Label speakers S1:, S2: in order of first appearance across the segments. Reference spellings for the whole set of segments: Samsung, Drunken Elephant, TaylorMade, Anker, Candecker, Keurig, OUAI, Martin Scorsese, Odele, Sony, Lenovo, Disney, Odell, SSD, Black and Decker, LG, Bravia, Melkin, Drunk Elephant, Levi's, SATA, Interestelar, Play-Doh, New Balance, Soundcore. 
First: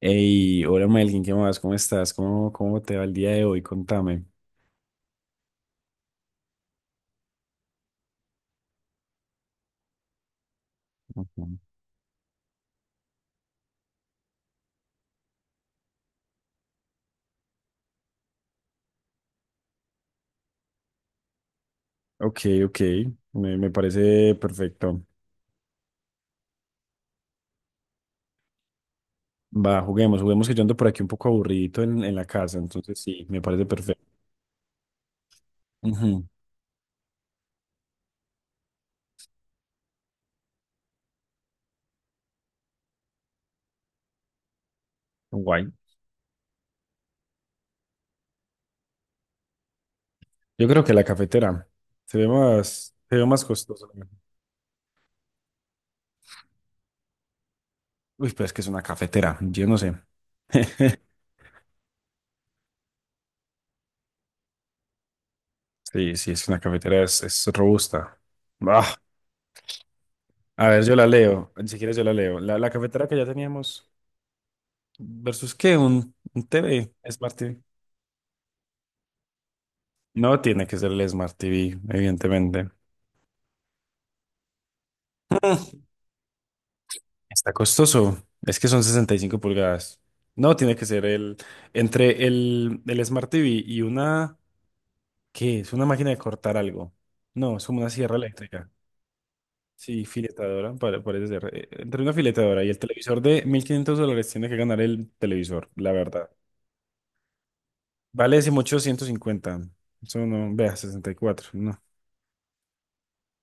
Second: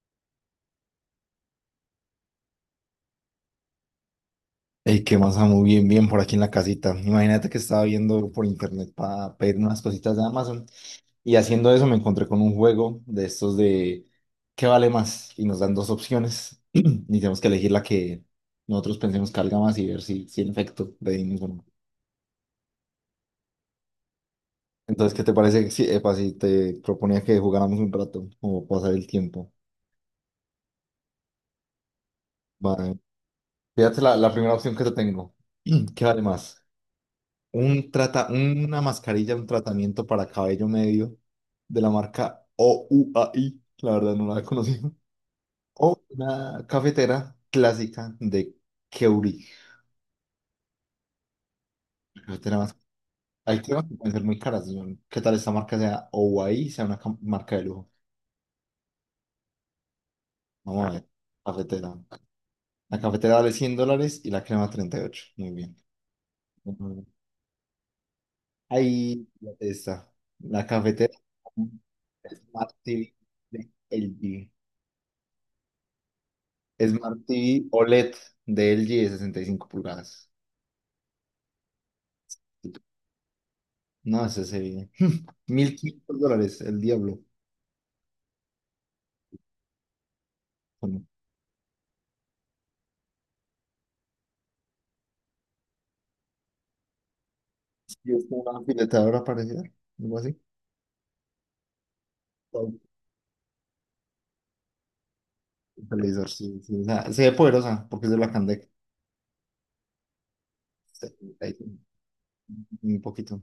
S1: Hey, hola Melkin, ¿qué más? ¿Cómo estás? ¿Cómo te va el día de hoy? Contame.
S2: Ey, qué más, muy bien, bien por aquí en la casita. Imagínate que estaba viendo por internet para pedir unas cositas de Amazon y
S1: Ujú.
S2: haciendo eso me encontré con un juego de estos de ¿qué vale más? Y nos dan dos opciones y tenemos que elegir la que nosotros pensemos que valga más y ver si en efecto le dimos o no.
S1: Ok, ok, me parece perfecto.
S2: Entonces, ¿qué te parece si, epa, si te proponía que jugáramos un rato o pasar el tiempo?
S1: Va, juguemos, juguemos que yo ando por aquí un poco aburridito en la casa, entonces
S2: Vale.
S1: sí, me parece
S2: Fíjate
S1: perfecto.
S2: la primera opción que te tengo. ¿Qué vale
S1: Ujú,
S2: más? Una mascarilla, un tratamiento para cabello medio de la marca OUAI, la verdad no la he conocido,
S1: guay.
S2: o una cafetera clásica de Keurig.
S1: Yo creo que la cafetera
S2: Cafetera más.
S1: se ve más
S2: Hay temas
S1: costosa.
S2: que pueden ser muy caras, señor. ¿Qué tal esta marca sea OUAI, sea una marca de lujo?
S1: Uy, pero es que es una cafetera, yo no sé.
S2: Vamos a ver, cafetera. La cafetera vale $100 y la crema 38. Muy bien.
S1: Sí, sí, es una cafetera,
S2: Ujú.
S1: es robusta. Ah,
S2: Ahí está. La
S1: a ver, yo la
S2: cafetera
S1: leo, ni siquiera yo la leo. La
S2: Smart
S1: cafetera
S2: TV
S1: que ya
S2: de
S1: teníamos.
S2: LG.
S1: ¿Versus qué? ¿Un TV?
S2: Smart
S1: Smart TV.
S2: TV OLED de LG de 65 pulgadas.
S1: No tiene que ser el Smart TV, evidentemente.
S2: No, ese sería $1500, el diablo.
S1: Está costoso. Es que son 65 pulgadas. No, tiene que ser
S2: Bueno,
S1: el... Entre el Smart TV y una... ¿Qué? Es una máquina de cortar algo. No, es como una
S2: sí,
S1: sierra
S2: es como una
S1: eléctrica.
S2: filetadora parecida,
S1: Sí,
S2: algo así.
S1: filetadora, parece ser. Entre una filetadora y
S2: Wow.
S1: el televisor de $1500 tiene que ganar el televisor,
S2: El
S1: la verdad.
S2: televisor, sí, sí, o sea, se ve poderosa porque es de la
S1: Vale
S2: Candec.
S1: 18, 150. Eso no, vea, 64
S2: 75,
S1: no.
S2: un poquito.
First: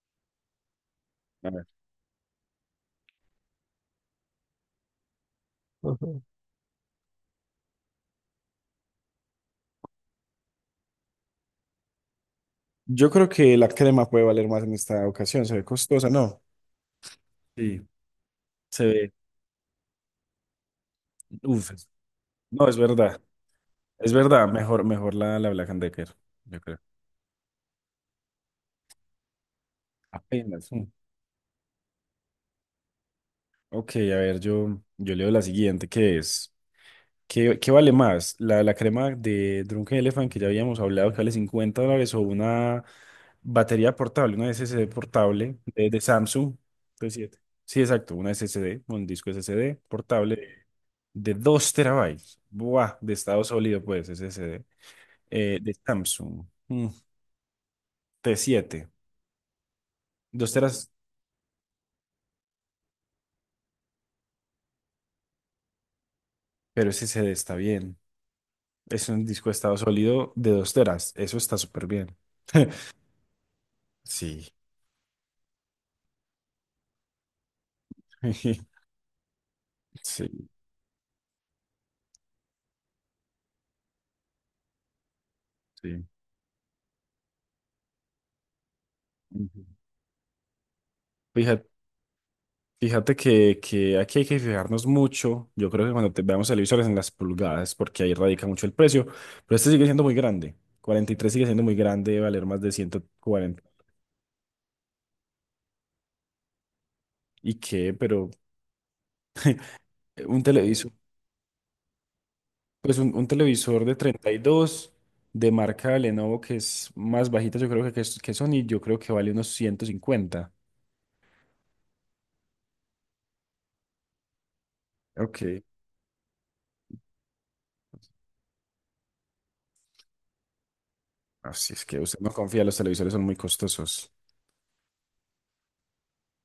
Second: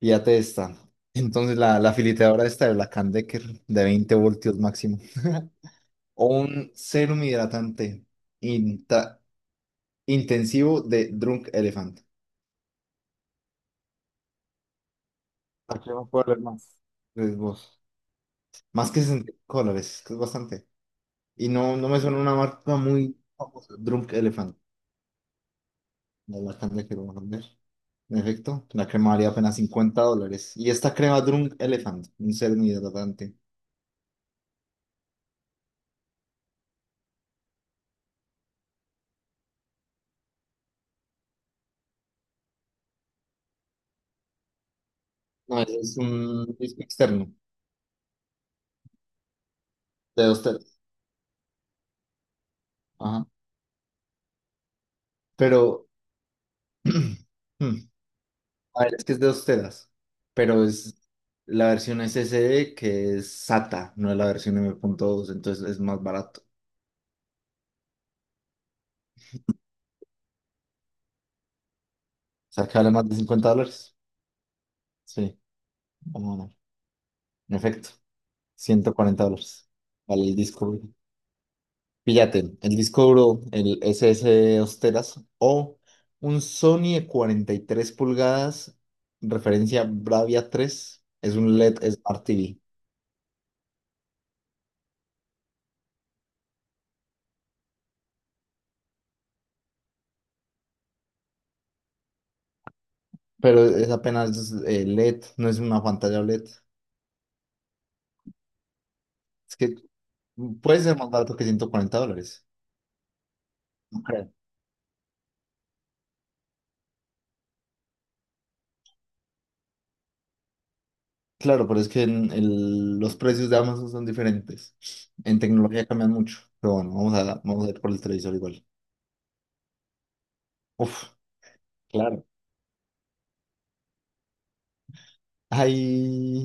S2: Fíjate esta.
S1: A
S2: Entonces, la filetadora esta de la Candecker de 20 voltios máximo.
S1: ver.
S2: O un serum hidratante inta- intensivo de Drunk Elephant.
S1: Yo creo que la crema puede valer más en esta ocasión. Se ve
S2: ¿A qué
S1: costosa,
S2: más puedo leer
S1: ¿no?
S2: más? Pues vos.
S1: Sí, se
S2: Más que
S1: ve.
S2: $60, es que es bastante. Y
S1: Uf,
S2: no, no
S1: es-
S2: me suena una
S1: No,
S2: marca
S1: es
S2: muy
S1: verdad.
S2: famosa. Drunk
S1: Es verdad.
S2: Elephant,
S1: Mejor, mejor la Black and Decker,
S2: la
S1: yo
S2: marca de
S1: creo.
S2: la carne que vamos a vender. En efecto, la crema valía apenas $50. Y
S1: Apenas. Mm.
S2: esta crema Drunk Elephant, un serum hidratante.
S1: Ok, a ver, yo leo la siguiente, que es. ¿Qué, qué vale más? ¿La crema de Drunken Elephant que ya habíamos hablado que vale $50 o una batería portable, una SSD portable
S2: No, ese
S1: de,
S2: es
S1: de Samsung
S2: un disco
S1: de
S2: externo,
S1: 7? Sí, exacto, una SSD, un disco SSD
S2: de dos
S1: portable
S2: teras.
S1: de 2 TB. Buah, de
S2: Ajá.
S1: estado sólido, pues, SSD. De
S2: Pero,
S1: Samsung, mm,
S2: hmm,
S1: T7,
S2: a ver, es que es de 2 teras.
S1: 2
S2: Pero
S1: teras,
S2: es la versión SSD que es SATA, no es la versión M.2, entonces es más barato.
S1: pero SSD está bien. Es un disco de estado sólido de 2 teras, eso está súper bien.
S2: O sea, que vale más de $50.
S1: Sí.
S2: Sí, vamos a ver. En efecto. $140. Vale, el
S1: Sí,
S2: disco duro. Píllate, el disco duro, el S SS Osteras o un Sony de 43 pulgadas,
S1: sí.
S2: referencia Bravia 3. Es un
S1: Fíjate,
S2: LED Smart TV,
S1: fíjate que aquí hay que fijarnos mucho. Yo creo que cuando te veamos televisores en las pulgadas, porque ahí radica mucho el precio. Pero este sigue siendo muy grande. 43 sigue siendo muy grande, debe valer más de 140.
S2: pero es apenas LED, no es una pantalla LED.
S1: ¿Y qué? Pero
S2: Es que
S1: un
S2: puede
S1: televisor,
S2: ser más barato que $140.
S1: pues un televisor de
S2: No
S1: treinta
S2: creo.
S1: y dos de marca Lenovo, que es más bajita, yo creo que, que Sony, yo creo que vale unos 150.
S2: Claro, pero es que en los precios de Amazon son diferentes. En
S1: Ok.
S2: tecnología cambian mucho. Pero bueno, vamos a ir por el televisor igual. Uf.
S1: Así es que usted
S2: Claro.
S1: no confía, los televisores son muy costosos.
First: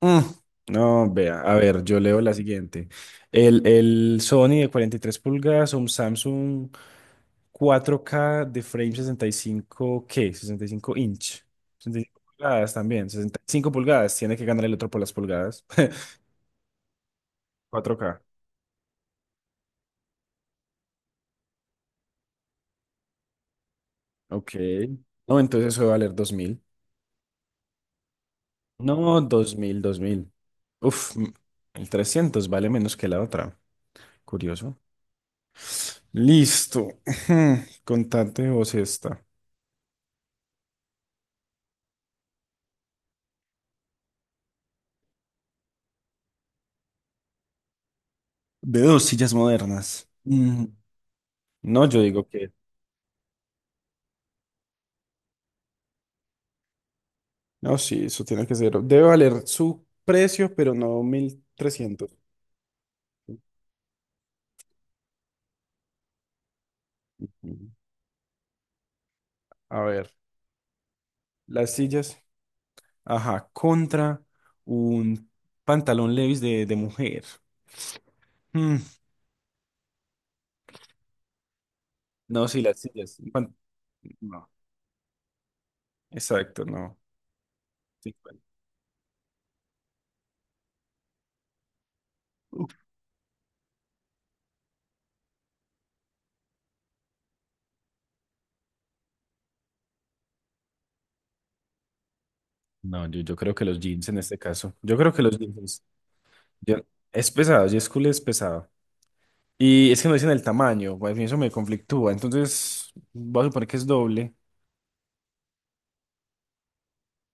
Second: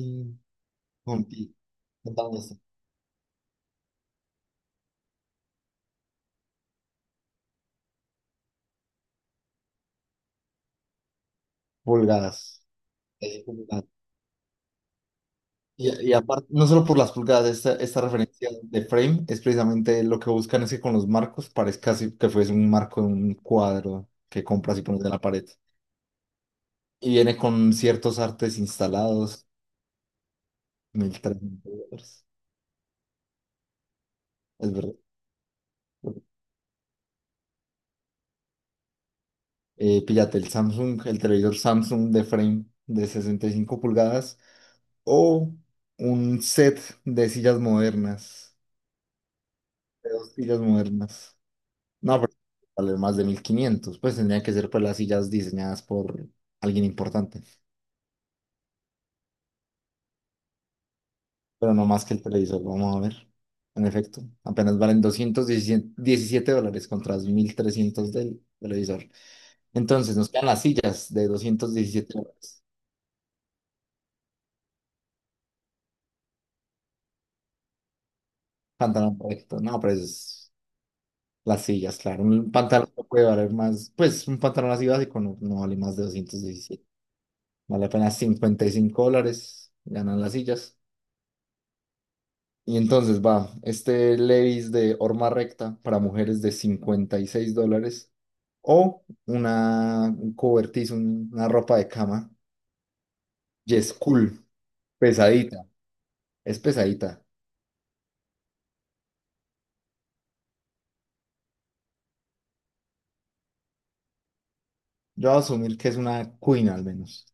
S1: Mm. No, vea, a
S2: Humpty,
S1: ver, yo leo la
S2: contando esto,
S1: siguiente. El Sony de 43 pulgadas, un Samsung 4K de frame 65, ¿qué? 65 inch. sesenta y cinco
S2: pulgadas.
S1: pulgadas también, sesenta y cinco
S2: Pulgadas.
S1: pulgadas. Tiene que ganar el otro por las pulgadas.
S2: Y aparte, no solo por las pulgadas,
S1: cuatro
S2: esta
S1: k
S2: referencia de frame es precisamente lo que buscan es que con los marcos parezca así que fuese un marco de un cuadro que
S1: Ok.
S2: compras y pones en la
S1: No,
S2: pared.
S1: entonces eso va a valer 2000.
S2: Y viene con ciertos artes
S1: No,
S2: instalados,
S1: 2000 2000. Uf, m-
S2: 1300
S1: el
S2: dólares.
S1: 300 vale menos que la otra.
S2: Es
S1: Curioso.
S2: verdad.
S1: Listo. Contate vos esta.
S2: Píllate el Samsung, el televisor Samsung de frame de 65 pulgadas o un set de sillas modernas.
S1: De dos sillas modernas.
S2: De dos sillas
S1: Mm.
S2: modernas.
S1: No, yo
S2: No,
S1: digo
S2: pero
S1: que...
S2: vale más de 1500. Pues tendría que ser pues las sillas diseñadas por alguien importante.
S1: No, sí, eso tiene que ser. Debe valer su precio, pero no
S2: Pero no más
S1: 1300.
S2: que el televisor, vamos a ver. En efecto, apenas valen $217 contra los mil
S1: Mm.
S2: trescientos del televisor.
S1: A ver,
S2: Entonces nos quedan las sillas de
S1: las
S2: doscientos diecisiete
S1: sillas.
S2: dólares.
S1: Ajá, contra un pantalón Levi's de mujer. Mm.
S2: Pantalón correcto. No, pero es las sillas, claro.
S1: No,
S2: Un
S1: sí, las
S2: pantalón no
S1: sillas.
S2: puede valer más. Pues un
S1: No,
S2: pantalón así básico no, no vale más de doscientos
S1: exacto,
S2: diecisiete
S1: no.
S2: Vale
S1: Sí,
S2: apenas
S1: bueno.
S2: $55. Ganan las sillas. Y entonces va, este Levi's de horma recta para mujeres de $56 o un cobertizo, una ropa de cama.
S1: No, yo creo que los
S2: Yes,
S1: jeans en este
S2: cool,
S1: caso. Yo creo que los
S2: pesadita,
S1: jeans.
S2: es
S1: yo-
S2: pesadita.
S1: es pesado, J. School es pesado. Y es que no dicen el tamaño, pues, y eso me conflictúa. Entonces, voy a suponer que es doble.
S2: Yo voy a asumir que es una queen al menos.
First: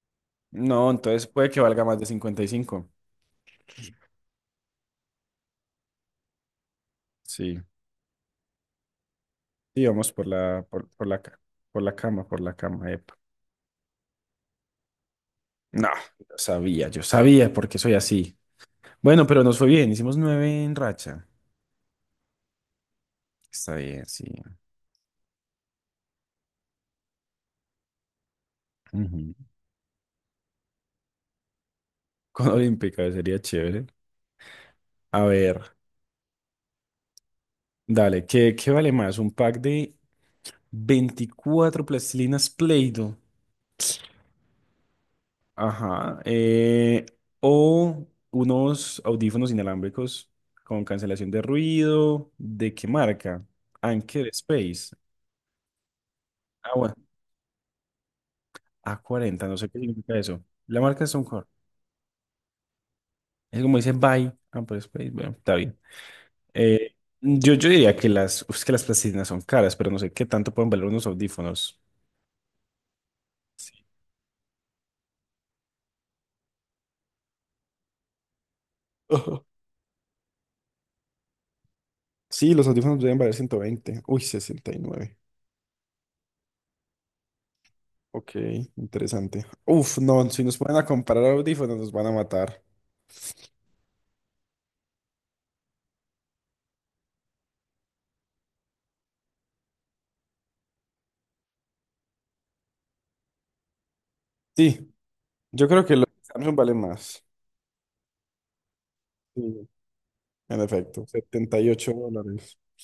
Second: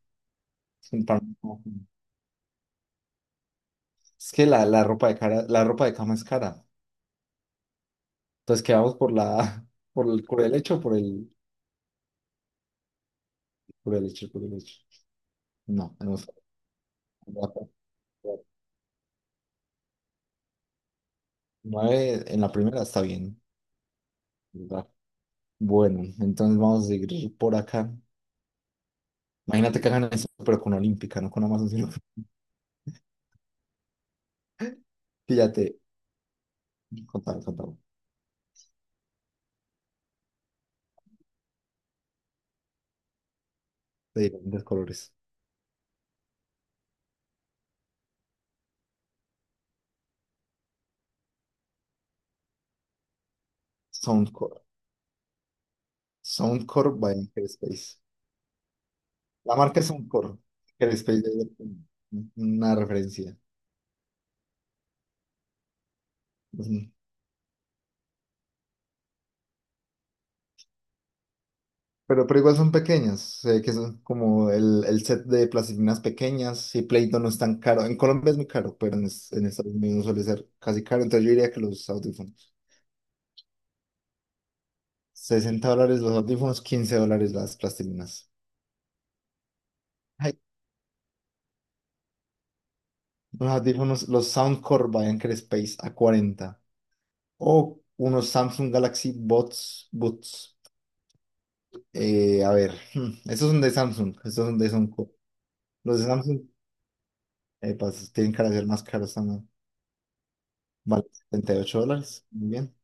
S1: No,
S2: Es un
S1: entonces puede que valga más de 55.
S2: es que la ropa de cara, la ropa de cama es cara.
S1: Sí.
S2: Entonces quedamos
S1: Sí, vamos por
S2: por el
S1: la,
S2: hecho, por
S1: por la,
S2: el
S1: ca- por la cama, epa.
S2: por el hecho, por el hecho.
S1: No,
S2: No, no.
S1: yo sabía porque soy así. Bueno, pero nos fue bien, hicimos 9 en racha.
S2: Nueve en la primera está bien.
S1: Está bien, sí.
S2: Bueno, entonces vamos a seguir por acá.
S1: Ujú.
S2: Imagínate que hagan eso, pero con Olímpica, no con Amazon, sino
S1: Con Olímpica sería chévere. A ver,
S2: fíjate, contame,
S1: dale, ¿qué, qué vale más? ¿Un pack de 24 plastilinas Play-Doh?
S2: de diferentes colores.
S1: Ajá. O unos audífonos inalámbricos con cancelación de ruido. ¿De qué marca? Anker
S2: Soundcore,
S1: Space. Ah,
S2: Soundcore
S1: bueno.
S2: by Space.
S1: A 40, no
S2: La
S1: sé qué
S2: marca es
S1: significa
S2: Soundcore,
S1: eso. La marca es
S2: Space
S1: Soundcore.
S2: es una referencia.
S1: Es como dice Bye Anker Space. Bueno, está bien.
S2: Ujú.
S1: Eh, yo diría que las, es que las plastilinas son caras, pero no sé qué tanto pueden valer unos audífonos.
S2: Pero igual son pequeñas, sé que
S1: Sí.
S2: son como el set de plastilinas pequeñas y Play-Doh no es tan caro. En Colombia es muy caro, pero
S1: Ujú.
S2: en Estados Unidos suele ser casi caro, entonces yo diría que los
S1: Sí,
S2: audífonos.
S1: los audífonos deben valer 120. Uy, 69.
S2: $60 los audífonos, $15 las plastilinas.
S1: Ok, interesante. Uf, no,
S2: Ay,
S1: si nos ponen a comparar audífonos nos van a matar.
S2: los audífonos, los Soundcore by Anker Space a 40. O unos Samsung Galaxy Bots, Buds. A ver, estos son de Samsung, estos son de
S1: Sí,
S2: Sonco.
S1: yo creo que
S2: Los
S1: los
S2: de
S1: de
S2: Samsung
S1: Samsung valen más.
S2: pues, tienen cara de ser más caros también.
S1: Sí, en
S2: Vale,
S1: efecto,
S2: setenta y
S1: setenta y
S2: ocho
S1: ocho
S2: dólares. Muy
S1: dólares.
S2: bien.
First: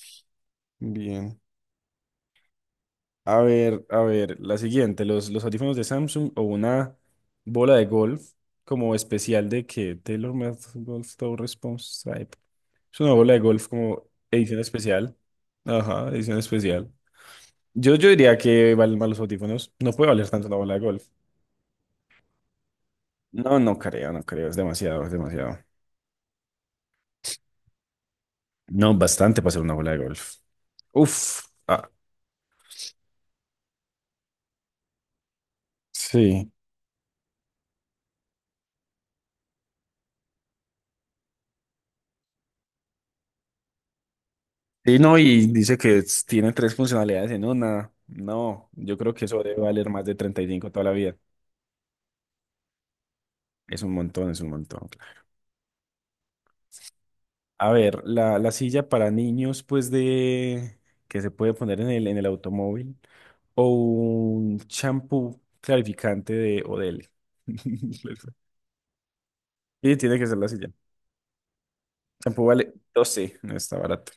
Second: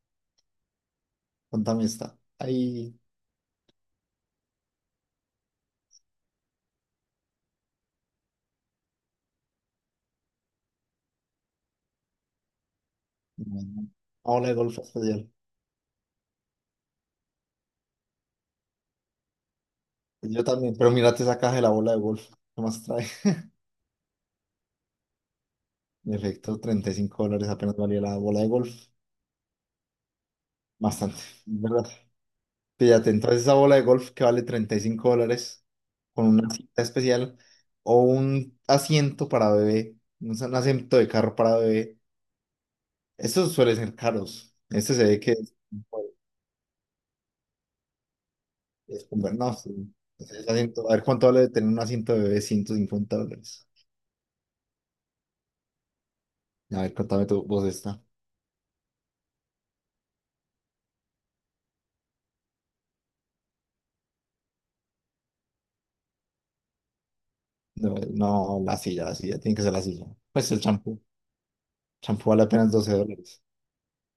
S1: Bien.
S2: Contame esta. Ahí.
S1: A ver, la siguiente, los audífonos de Samsung o una bola de golf como especial de que TaylorMade Golf Toe Response Stripe. Es una bola de golf
S2: Bueno,
S1: como
S2: bola de
S1: edición
S2: golf
S1: especial.
S2: especial.
S1: Ajá, edición especial. Yo diría que valen más los audífonos. No puede valer
S2: Yo
S1: tanto la bola
S2: también,
S1: de
S2: pero
S1: golf.
S2: mírate esa caja de la bola de golf. ¿Qué más trae?
S1: No, no creo, no creo. Es demasiado, es demasiado.
S2: En efecto, $35 apenas valía la bola de golf.
S1: No, bastante para ser una bola de golf.
S2: Bastante,
S1: Uf.
S2: ¿verdad?
S1: Ah,
S2: Fíjate, entonces esa bola de golf que vale $35 con una
S1: sí.
S2: cita especial o un asiento para bebé, un asiento de carro para bebé, estos suelen ser caros. Este
S1: Sí,
S2: se
S1: no,
S2: ve que
S1: y dice que tiene tres funcionalidades en una. No, yo
S2: es
S1: creo que
S2: como,
S1: eso
S2: no,
S1: debe
S2: sí,
S1: valer más de
S2: ese
S1: 35 toda
S2: asiento.
S1: la
S2: A ver
S1: vida.
S2: cuánto vale tener un asiento de bebé, $150.
S1: Es un montón, es un montón.
S2: A ver, contame tu voz
S1: A ver,
S2: esta.
S1: la silla para niños, pues de que se puede poner en el automóvil. O un champú clarificante de Odele.
S2: No, no, la silla, tiene que ser la
S1: Sí,
S2: silla.
S1: tiene que ser la
S2: Pues el
S1: silla.
S2: champú vale
S1: Champú
S2: apenas
S1: vale
S2: 12
S1: 12,
S2: dólares.
S1: no está barato.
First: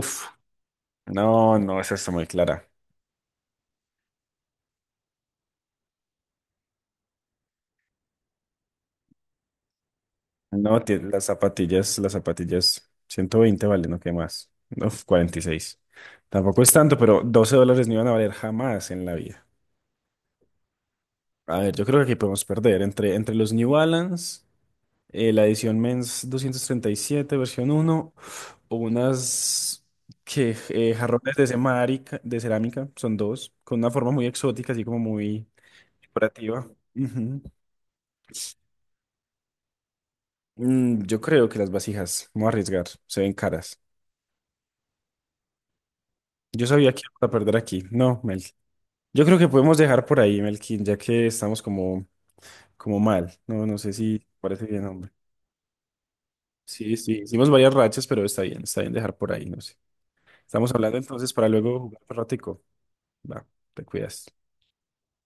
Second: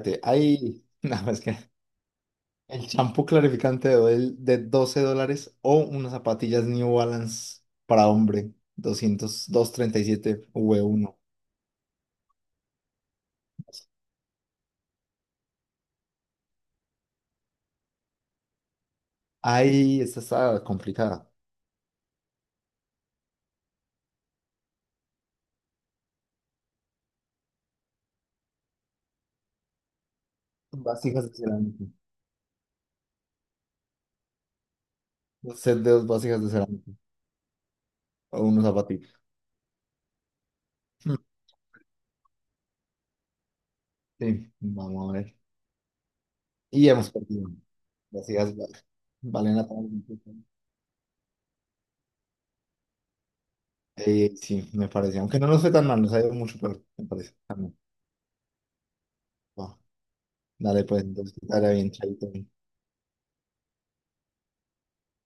S1: Uf,
S2: ahí, no, es que
S1: no, no, esa está muy clara.
S2: el champú clarificante de Odell de $12 o unas zapatillas New Balance para hombre, doscientos treinta y siete
S1: No,
S2: v uno.
S1: las zapatillas, 120 valen, ¿no? ¿Qué más? Uf, 46. Tampoco es tanto, pero $12 no iban a valer jamás en la vida.
S2: Ahí esta está complicada.
S1: A ver, yo creo que aquí podemos perder entre, entre los New Balance, la edición Men's 237, versión uno, o unas que
S2: Vasijas de
S1: jarrones de
S2: cerámica.
S1: cerámica, son dos, con una forma muy exótica, así como muy
S2: Un set de dos vasijas de
S1: decorativa.
S2: cerámica
S1: Ujú.
S2: o unos zapatillos.
S1: Mm,
S2: Hmm,
S1: yo creo que las vasijas, vamos a arriesgar, se ven caras.
S2: sí, vamos a ver.
S1: Yo
S2: Y
S1: sabía que
S2: hemos
S1: iba a
S2: perdido.
S1: perder aquí. No, Mel.
S2: Vasijas
S1: Yo creo que
S2: valen la
S1: podemos
S2: pena.
S1: dejar por ahí, Melkin, ya que estamos como, como mal. No, no sé si te parece
S2: Sí,
S1: bien,
S2: me
S1: hombre.
S2: parece. Aunque no nos fue tan mal, nos ha ido mucho peor,
S1: Sí,
S2: me
S1: sí,
S2: parece.
S1: hicimos varias rachas, pero está bien dejar por ahí, no sé.
S2: Va,
S1: Estamos
S2: dale,
S1: hablando
S2: pues,
S1: entonces
S2: entonces, que
S1: para
S2: te vaya
S1: luego
S2: bien,
S1: jugar un
S2: chaito.
S1: ratico. Va, te cuidas.